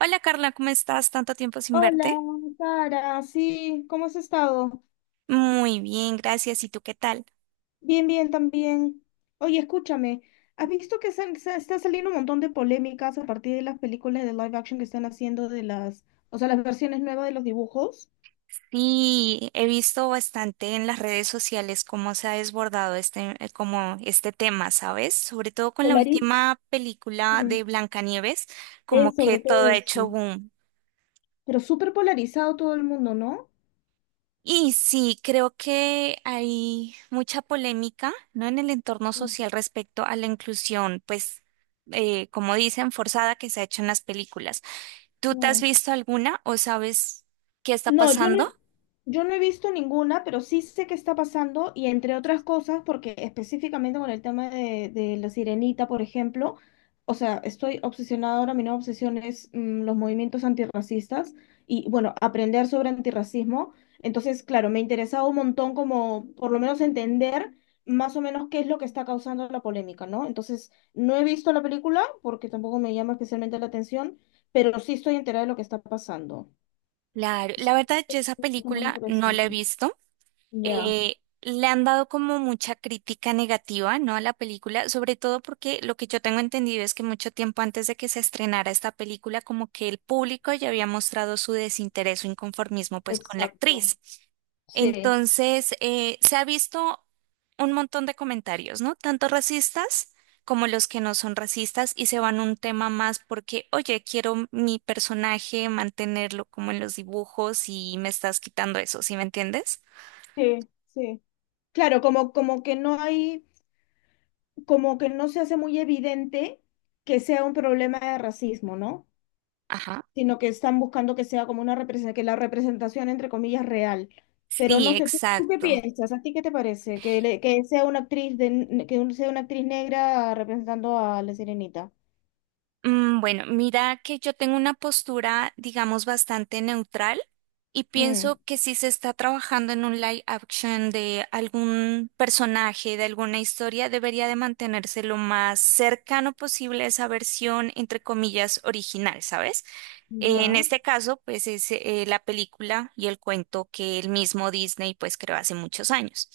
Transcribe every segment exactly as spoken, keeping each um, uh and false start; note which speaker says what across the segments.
Speaker 1: Hola Carla, ¿cómo estás? Tanto tiempo sin
Speaker 2: Hola,
Speaker 1: verte.
Speaker 2: Sara, sí, ¿cómo has estado?
Speaker 1: Muy bien, gracias. ¿Y tú qué tal?
Speaker 2: Bien, bien, también. Oye, escúchame, ¿has visto que sal- sa- está saliendo un montón de polémicas a partir de las películas de live action que están haciendo de las, o sea, las versiones nuevas de los dibujos?
Speaker 1: Sí, he visto bastante en las redes sociales cómo se ha desbordado este, eh, como este tema, ¿sabes? Sobre todo con la
Speaker 2: Polariz.
Speaker 1: última película
Speaker 2: Mm,
Speaker 1: de Blancanieves, como
Speaker 2: Es
Speaker 1: que
Speaker 2: sobre
Speaker 1: todo
Speaker 2: todo
Speaker 1: ha hecho
Speaker 2: eso.
Speaker 1: boom.
Speaker 2: Pero súper polarizado todo el mundo, ¿no?
Speaker 1: Y sí, creo que hay mucha polémica, ¿no? En el entorno
Speaker 2: Mm.
Speaker 1: social respecto a la inclusión, pues, eh, como dicen, forzada que se ha hecho en las películas. ¿Tú te has
Speaker 2: No.
Speaker 1: visto alguna o sabes qué está
Speaker 2: No, yo no,
Speaker 1: pasando?
Speaker 2: yo no he visto ninguna, pero sí sé qué está pasando y entre otras cosas, porque específicamente con el tema de, de la sirenita, por ejemplo, o sea, estoy obsesionada ahora, mi nueva obsesión es mm, los movimientos antirracistas y bueno, aprender sobre antirracismo. Entonces, claro, me interesaba un montón como por lo menos entender más o menos qué es lo que está causando la polémica, ¿no? Entonces, no he visto la película porque tampoco me llama especialmente la atención, pero sí estoy enterada de lo que está pasando.
Speaker 1: Claro, la
Speaker 2: Son
Speaker 1: verdad yo esa
Speaker 2: muy
Speaker 1: película no la he
Speaker 2: interesantes.
Speaker 1: visto.
Speaker 2: Ya,
Speaker 1: eh, Le han dado como mucha crítica negativa, ¿no? A la película, sobre todo porque lo que yo tengo entendido es que mucho tiempo antes de que se estrenara esta película, como que el público ya había mostrado su desinterés o inconformismo pues con la
Speaker 2: exacto.
Speaker 1: actriz.
Speaker 2: Sí,
Speaker 1: Entonces, eh, se ha visto un montón de comentarios, ¿no? Tanto racistas como los que no son racistas y se van un tema más porque, oye, quiero mi personaje mantenerlo como en los dibujos y me estás quitando eso, ¿sí me entiendes?
Speaker 2: sí, sí. Claro, como, como que no hay, como que no se hace muy evidente que sea un problema de racismo, ¿no?
Speaker 1: Ajá.
Speaker 2: Sino que están buscando que sea como una representación, que la representación, entre comillas, real. Pero
Speaker 1: Sí,
Speaker 2: no sé, ¿tú, tú qué
Speaker 1: exacto.
Speaker 2: piensas? ¿A ti qué te parece? Que, le- que sea una actriz de, que un- sea una actriz negra representando a la Sirenita.
Speaker 1: Mm, Bueno, mira que yo tengo una postura, digamos, bastante neutral y
Speaker 2: Mm,
Speaker 1: pienso que si se está trabajando en un live action de algún personaje, de alguna historia, debería de mantenerse lo más cercano posible a esa versión, entre comillas, original, ¿sabes? En
Speaker 2: ya.
Speaker 1: este caso, pues es eh, la película y el cuento que el mismo Disney pues creó hace muchos años.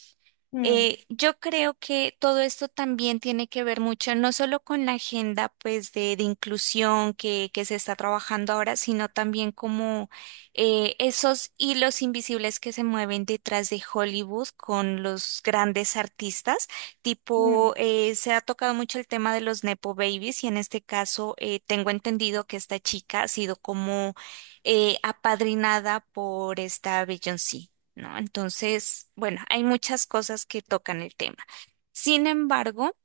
Speaker 2: Mm,
Speaker 1: Eh, yo creo que todo esto también tiene que ver mucho, no solo con la agenda pues de, de inclusión que, que se está trabajando ahora, sino también como eh, esos hilos invisibles que se mueven detrás de Hollywood con los grandes artistas.
Speaker 2: mm,
Speaker 1: Tipo, eh, se ha tocado mucho el tema de los Nepo Babies y en este caso eh, tengo entendido que esta chica ha sido como eh, apadrinada por esta Beyoncé, ¿no? Entonces, bueno, hay muchas cosas que tocan el tema. Sin embargo,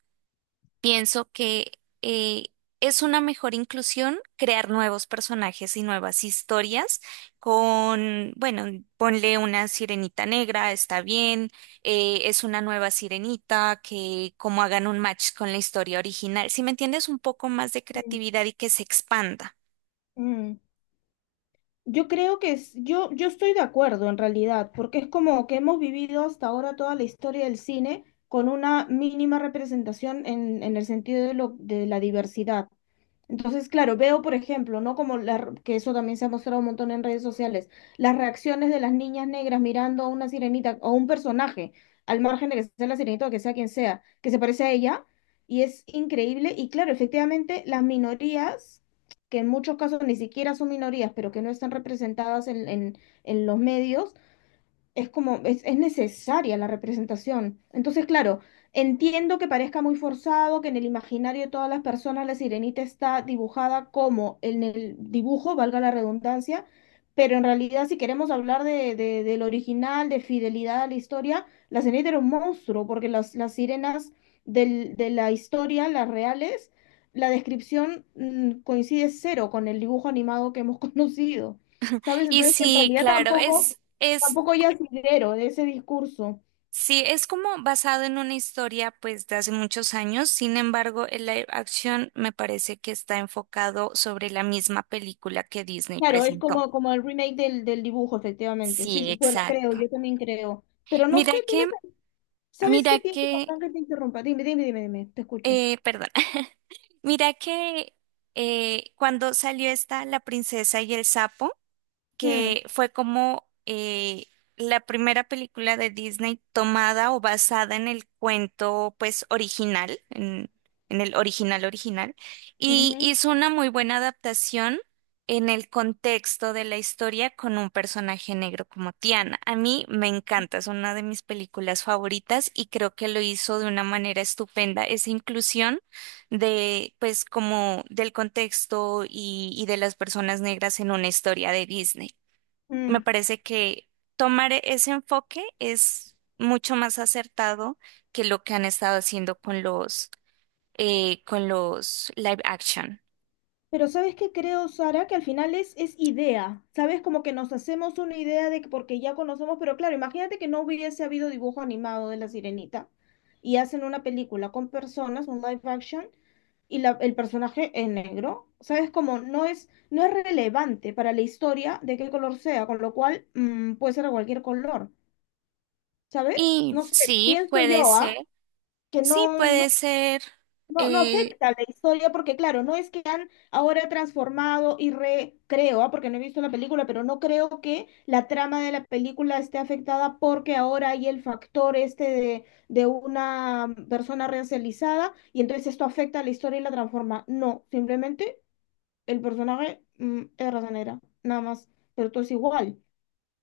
Speaker 1: pienso que eh, es una mejor inclusión crear nuevos personajes y nuevas historias con, bueno, ponle una sirenita negra, está bien, eh, es una nueva sirenita que como hagan un match con la historia original, si me entiendes, un poco más de
Speaker 2: mm,
Speaker 1: creatividad y que se expanda.
Speaker 2: mm. Yo creo que es, yo, yo estoy de acuerdo en realidad, porque es como que hemos vivido hasta ahora toda la historia del cine con una mínima representación en, en el sentido de, lo, de la diversidad. Entonces, claro, veo, por ejemplo, ¿no? Como la, r- que eso también se ha mostrado un montón en redes sociales, las reacciones de las niñas negras mirando a una sirenita o un personaje, al margen de que sea la sirenita o que sea quien sea, que se parece a ella, y es increíble. Y claro, efectivamente, las minorías, que en muchos casos ni siquiera son minorías, pero que no están representadas en, en en los medios, es como, es, es necesaria la representación. Entonces, claro, entiendo que parezca muy forzado, que en el imaginario de todas las personas la sirenita está dibujada como en el dibujo, valga la redundancia, pero en realidad si queremos hablar de, de- del original, de fidelidad a la historia, la sirenita era un monstruo, porque las, las sirenas del- de la historia, las reales, la descripción mm, coincide cero con el dibujo animado que hemos conocido. ¿Sabes?
Speaker 1: Y
Speaker 2: Entonces, en
Speaker 1: sí,
Speaker 2: realidad
Speaker 1: claro,
Speaker 2: tampoco,
Speaker 1: es... es
Speaker 2: tampoco hay asidero de ese discurso.
Speaker 1: Sí, es como basado en una historia pues de hace muchos años, sin embargo, el live action me parece que está enfocado sobre la misma película que Disney
Speaker 2: Claro, es
Speaker 1: presentó.
Speaker 2: como, como el remake del, del dibujo, efectivamente. Sí,
Speaker 1: Sí,
Speaker 2: sí, bueno, creo,
Speaker 1: exacto.
Speaker 2: yo también creo. Pero no sé,
Speaker 1: Mira que,
Speaker 2: ¿tienes, ¿sabes
Speaker 1: mira
Speaker 2: qué pienso?
Speaker 1: que,
Speaker 2: Perdón que te interrumpa. Dime, dime, dime, dime, te escucho.
Speaker 1: eh, perdón, mira que eh, cuando salió esta La princesa y el sapo,
Speaker 2: Mm,
Speaker 1: que fue como eh, la primera película de Disney tomada o basada en el cuento, pues, original, en, en el original original, y
Speaker 2: ujú,
Speaker 1: hizo una muy buena adaptación en el contexto de la historia con un personaje negro como Tiana. A mí me encanta, es una de mis películas favoritas y creo que lo hizo de una manera estupenda esa inclusión de, pues, como del contexto y, y de las personas negras en una historia de Disney. Me
Speaker 2: mm.
Speaker 1: parece que tomar e-, ese enfoque es mucho más acertado que lo que han estado haciendo con los, eh, con los live action.
Speaker 2: Pero ¿sabes qué creo, Sara? Que al final es, es idea. ¿Sabes? Como que nos hacemos una idea de que porque ya conocemos, pero claro, imagínate que no hubiese habido dibujo animado de La Sirenita y hacen una película con personas, un live action y la- el personaje es negro. ¿Sabes cómo? No es, no es relevante para la historia de qué color sea, con lo cual mm, puede ser de cualquier color. ¿Sabes?
Speaker 1: Y
Speaker 2: No sé,
Speaker 1: sí,
Speaker 2: pienso
Speaker 1: puede
Speaker 2: yo,
Speaker 1: ser,
Speaker 2: ¿ah? Que
Speaker 1: sí,
Speaker 2: no, no,
Speaker 1: puede ser
Speaker 2: no, no
Speaker 1: eh,
Speaker 2: afecta a la historia porque, claro, no es que han ahora transformado y recreo, ¿ah? Porque no he visto la película, pero no creo que la trama de la película esté afectada porque ahora hay el factor este de, de una persona racializada y entonces esto afecta a la historia y la transforma. No, simplemente el personaje mm, es raza negra, nada más, pero todo es igual.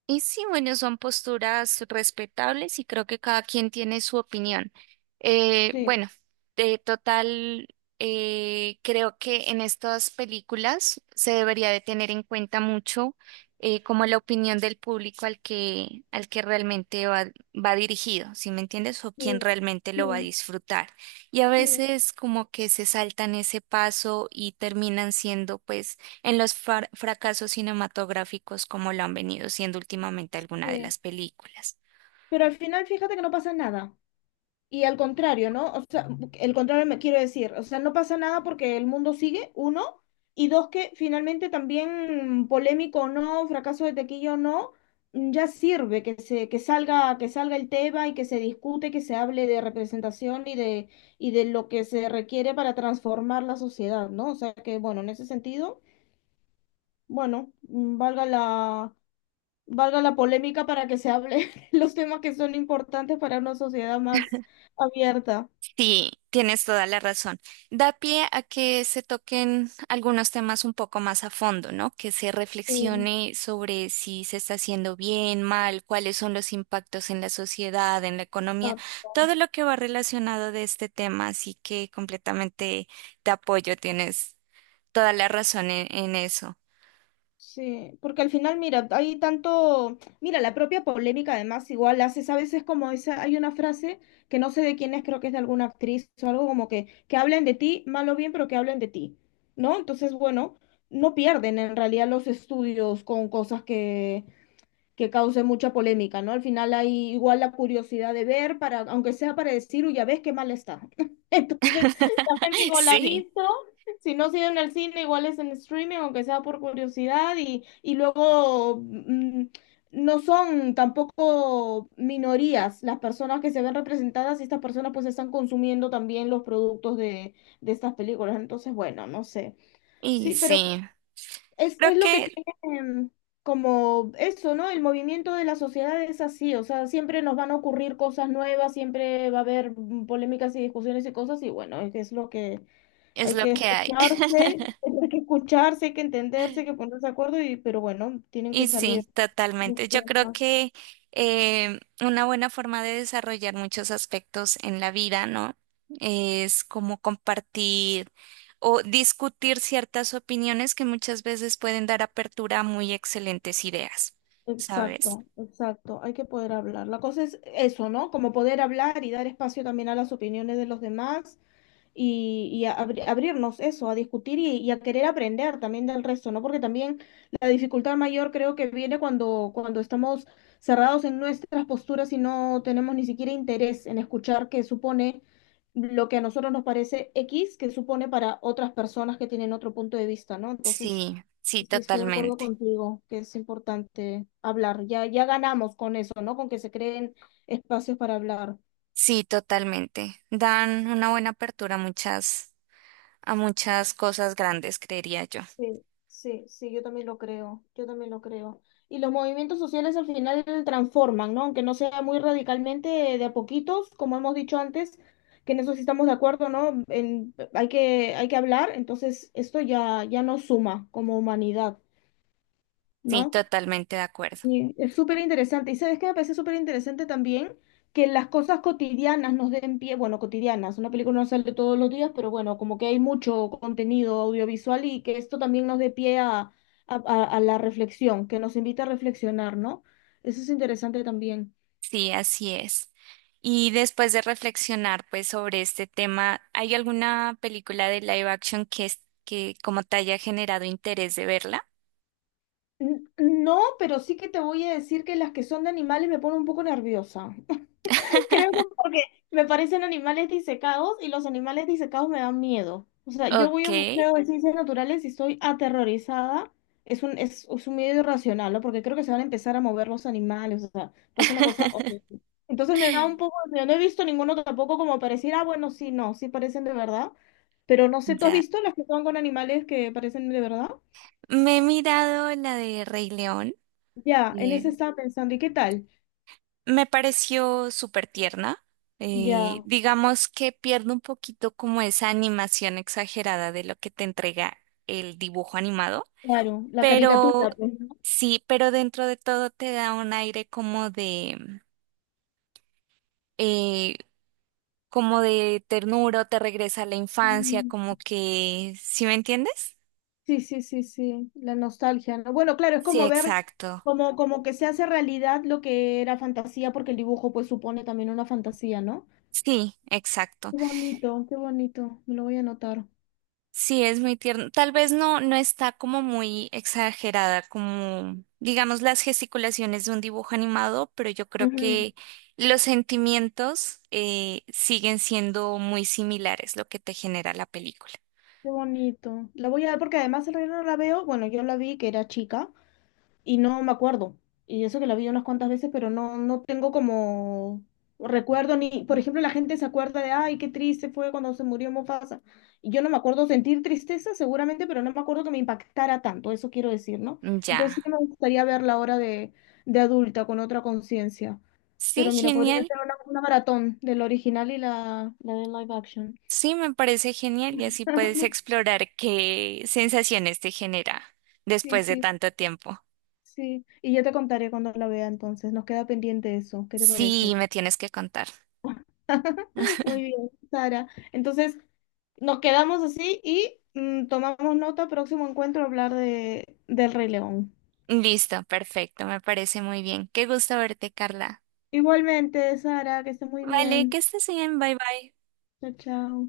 Speaker 1: y sí, bueno, son posturas respetables y creo que cada quien tiene su opinión. Eh,
Speaker 2: Sí,
Speaker 1: bueno, de total, eh, creo que en estas películas se debería de tener en cuenta mucho eh, como la opinión del público al que, al que realmente va, va dirigido, ¿sí me entiendes? O quien
Speaker 2: sí,
Speaker 1: realmente lo va a
Speaker 2: sí,
Speaker 1: disfrutar. Y a
Speaker 2: sí,
Speaker 1: veces como que se saltan ese paso y terminan siendo pues en los far- fracasos cinematográficos como lo han venido siendo últimamente alguna de
Speaker 2: sí.
Speaker 1: las películas.
Speaker 2: Pero al final fíjate que no pasa nada. Y al contrario, ¿no? O sea, el contrario me quiero decir, o sea, no pasa nada porque el mundo sigue, uno, y dos, que finalmente también mm, polémico o no, fracaso de tequillo o no, mm, ya sirve que se, que salga, que salga el tema y que se discute, que se hable de representación y de, y de lo que se requiere para transformar la sociedad, ¿no? O sea que, bueno, en ese sentido. Bueno, mm, valga la, valga la polémica para que se hable los temas que son importantes para una sociedad más abierta.
Speaker 1: Sí, tienes toda la razón. Da pie a que se toquen algunos temas un poco más a fondo, ¿no? Que se
Speaker 2: Sí,
Speaker 1: reflexione sobre si se está haciendo bien, mal, cuáles son los impactos en la sociedad, en la economía,
Speaker 2: exacto.
Speaker 1: todo lo que va relacionado de este tema. Así que completamente te apoyo, tienes toda la razón en, en eso.
Speaker 2: Sí, porque al final, mira, hay tanto, mira, la propia polémica además igual haces a veces como esa, hay una frase que no sé de quién es, creo que es de alguna actriz o algo como que, que hablen de ti, mal o bien, pero que hablen de ti, ¿no? Entonces, bueno, no pierden en realidad los estudios con cosas que que cause mucha polémica, ¿no? Al final hay igual la curiosidad de ver, para, aunque sea para decir, uy, ya ves qué mal está. Entonces, la gente igual la ha
Speaker 1: Sí,
Speaker 2: visto, si no ha sido en el cine, igual es en streaming, aunque sea por curiosidad, y, y luego mm, no son tampoco minorías las personas que se ven representadas y estas personas pues están consumiendo también los productos de, de estas películas. Entonces, bueno, no sé.
Speaker 1: y
Speaker 2: Sí, pero
Speaker 1: sí,
Speaker 2: es,
Speaker 1: creo
Speaker 2: es lo que
Speaker 1: que
Speaker 2: tiene em, como eso, ¿no? El movimiento de la sociedad es así, o sea, siempre nos van a ocurrir cosas nuevas, siempre va a haber mm, polémicas y discusiones y cosas, y bueno, es, es lo que
Speaker 1: es
Speaker 2: hay
Speaker 1: lo
Speaker 2: que
Speaker 1: que hay.
Speaker 2: escucharse, hay que escucharse, hay que entenderse, hay que ponerse de acuerdo, y, pero bueno, tienen que
Speaker 1: Y
Speaker 2: salir
Speaker 1: sí,
Speaker 2: los
Speaker 1: totalmente. Yo creo
Speaker 2: temas.
Speaker 1: que eh, una buena forma de desarrollar muchos aspectos en la vida, ¿no? Es como compartir o discutir ciertas opiniones que muchas veces pueden dar apertura a muy excelentes ideas, ¿sabes?
Speaker 2: Exacto, exacto, hay que poder hablar. La cosa es eso, ¿no? Como poder hablar y dar espacio también a las opiniones de los demás y, y a abri- abrirnos eso, a discutir y, y a querer aprender también del resto, ¿no? Porque también la dificultad mayor creo que viene cuando, cuando estamos cerrados en nuestras posturas y no tenemos ni siquiera interés en escuchar qué supone lo que a nosotros nos parece X, que supone para otras personas que tienen otro punto de vista, ¿no? Entonces,
Speaker 1: Sí, sí,
Speaker 2: sí estoy de acuerdo
Speaker 1: totalmente.
Speaker 2: contigo que es importante hablar. Ya, ya ganamos con eso, ¿no? Con que se creen espacios para hablar.
Speaker 1: Sí, totalmente. Dan una buena apertura a muchas, a muchas cosas grandes, creería yo.
Speaker 2: Sí, sí, sí, yo también lo creo, yo también lo creo. Y los movimientos sociales al final transforman, ¿no? Aunque no sea muy radicalmente, de a poquitos, como hemos dicho antes, que en eso sí estamos de acuerdo, ¿no? En- hay que, hay que hablar, entonces esto ya, ya nos suma como humanidad,
Speaker 1: Sí,
Speaker 2: ¿no?
Speaker 1: totalmente de acuerdo.
Speaker 2: Sí, es súper interesante. Y sabes qué me parece súper interesante también que las cosas cotidianas nos den pie, bueno, cotidianas, una película no sale todos los días, pero bueno, como que hay mucho contenido audiovisual y que esto también nos dé pie a, a- a- a la reflexión, que nos invita a reflexionar, ¿no? Eso es interesante también.
Speaker 1: Sí, así es. Y después de reflexionar pues sobre este tema, ¿hay alguna película de live action que es- que como te haya generado interés de verla?
Speaker 2: N- No, pero sí que te voy a decir que las que son de animales me ponen un poco nerviosa. Creo que porque me parecen animales disecados y los animales disecados me dan miedo. O sea, yo voy
Speaker 1: Ok.
Speaker 2: a un museo de ciencias naturales y estoy aterrorizada. Es un, es, es un miedo irracional, ¿no? Porque creo que se van a empezar a mover los animales. O sea, pasa una cosa horrible. Entonces me da un poco de miedo. No he visto ninguno tampoco como pareciera, ah, bueno, sí, no, sí parecen de verdad. Pero no sé, ¿tú has
Speaker 1: Ya.
Speaker 2: visto las que son con animales que parecen de verdad?
Speaker 1: Me he mirado la de Rey León.
Speaker 2: Ya, en ese
Speaker 1: eh,
Speaker 2: estaba pensando. ¿Y qué tal?
Speaker 1: Me pareció súper tierna. Eh,
Speaker 2: Ya,
Speaker 1: digamos que pierde un poquito como esa animación exagerada de lo que te entrega el dibujo animado.
Speaker 2: claro, la
Speaker 1: Pero
Speaker 2: caricatura, pues,
Speaker 1: sí, pero dentro de todo te da un aire como de, eh, como de ternura, o te regresa a la infancia,
Speaker 2: ¿no?
Speaker 1: como que, ¿sí me entiendes?
Speaker 2: Sí, sí, sí, sí, la nostalgia, ¿no? Bueno, claro, es
Speaker 1: Sí,
Speaker 2: como ver,
Speaker 1: exacto.
Speaker 2: como, como que se hace realidad lo que era fantasía, porque el dibujo pues supone también una fantasía, ¿no?
Speaker 1: Sí, exacto.
Speaker 2: Qué bonito, qué bonito, me lo voy a anotar.
Speaker 1: Sí, es muy tierno. Tal vez no, no está como muy exagerada, como digamos las gesticulaciones de un dibujo animado, pero yo creo
Speaker 2: Ujú.
Speaker 1: que los sentimientos eh, siguen siendo muy similares lo que te genera la película.
Speaker 2: Qué bonito. La voy a ver porque además el reino no la veo, bueno, yo la vi que era chica, y no me acuerdo. Y eso que la vi unas cuantas veces, pero no, no tengo como recuerdo ni, por ejemplo, la gente se acuerda de, ay, qué triste fue cuando se murió Mufasa. Y yo no me acuerdo sentir tristeza seguramente, pero no me acuerdo que me impactara tanto, eso quiero decir, ¿no? Entonces
Speaker 1: Ya.
Speaker 2: sí que me gustaría verla ahora de, de adulta, con otra conciencia.
Speaker 1: Sí,
Speaker 2: Pero mira, podría
Speaker 1: genial.
Speaker 2: ser una, una maratón del original y la, la de live action.
Speaker 1: Sí, me parece genial y así puedes explorar qué sensaciones te genera
Speaker 2: Sí,
Speaker 1: después de
Speaker 2: sí,
Speaker 1: tanto tiempo.
Speaker 2: sí. Y yo te contaré cuando la vea entonces. Nos queda pendiente eso. ¿Qué te
Speaker 1: Sí,
Speaker 2: parece?
Speaker 1: me tienes que contar.
Speaker 2: Muy bien, Sara. Entonces, nos quedamos así y mm, tomamos nota, próximo encuentro, hablar de, del Rey León.
Speaker 1: Listo, perfecto, me parece muy bien. Qué gusto verte, Carla.
Speaker 2: Igualmente, Sara, que esté muy
Speaker 1: Vale, que
Speaker 2: bien.
Speaker 1: estés bien, bye bye.
Speaker 2: Chao, chao.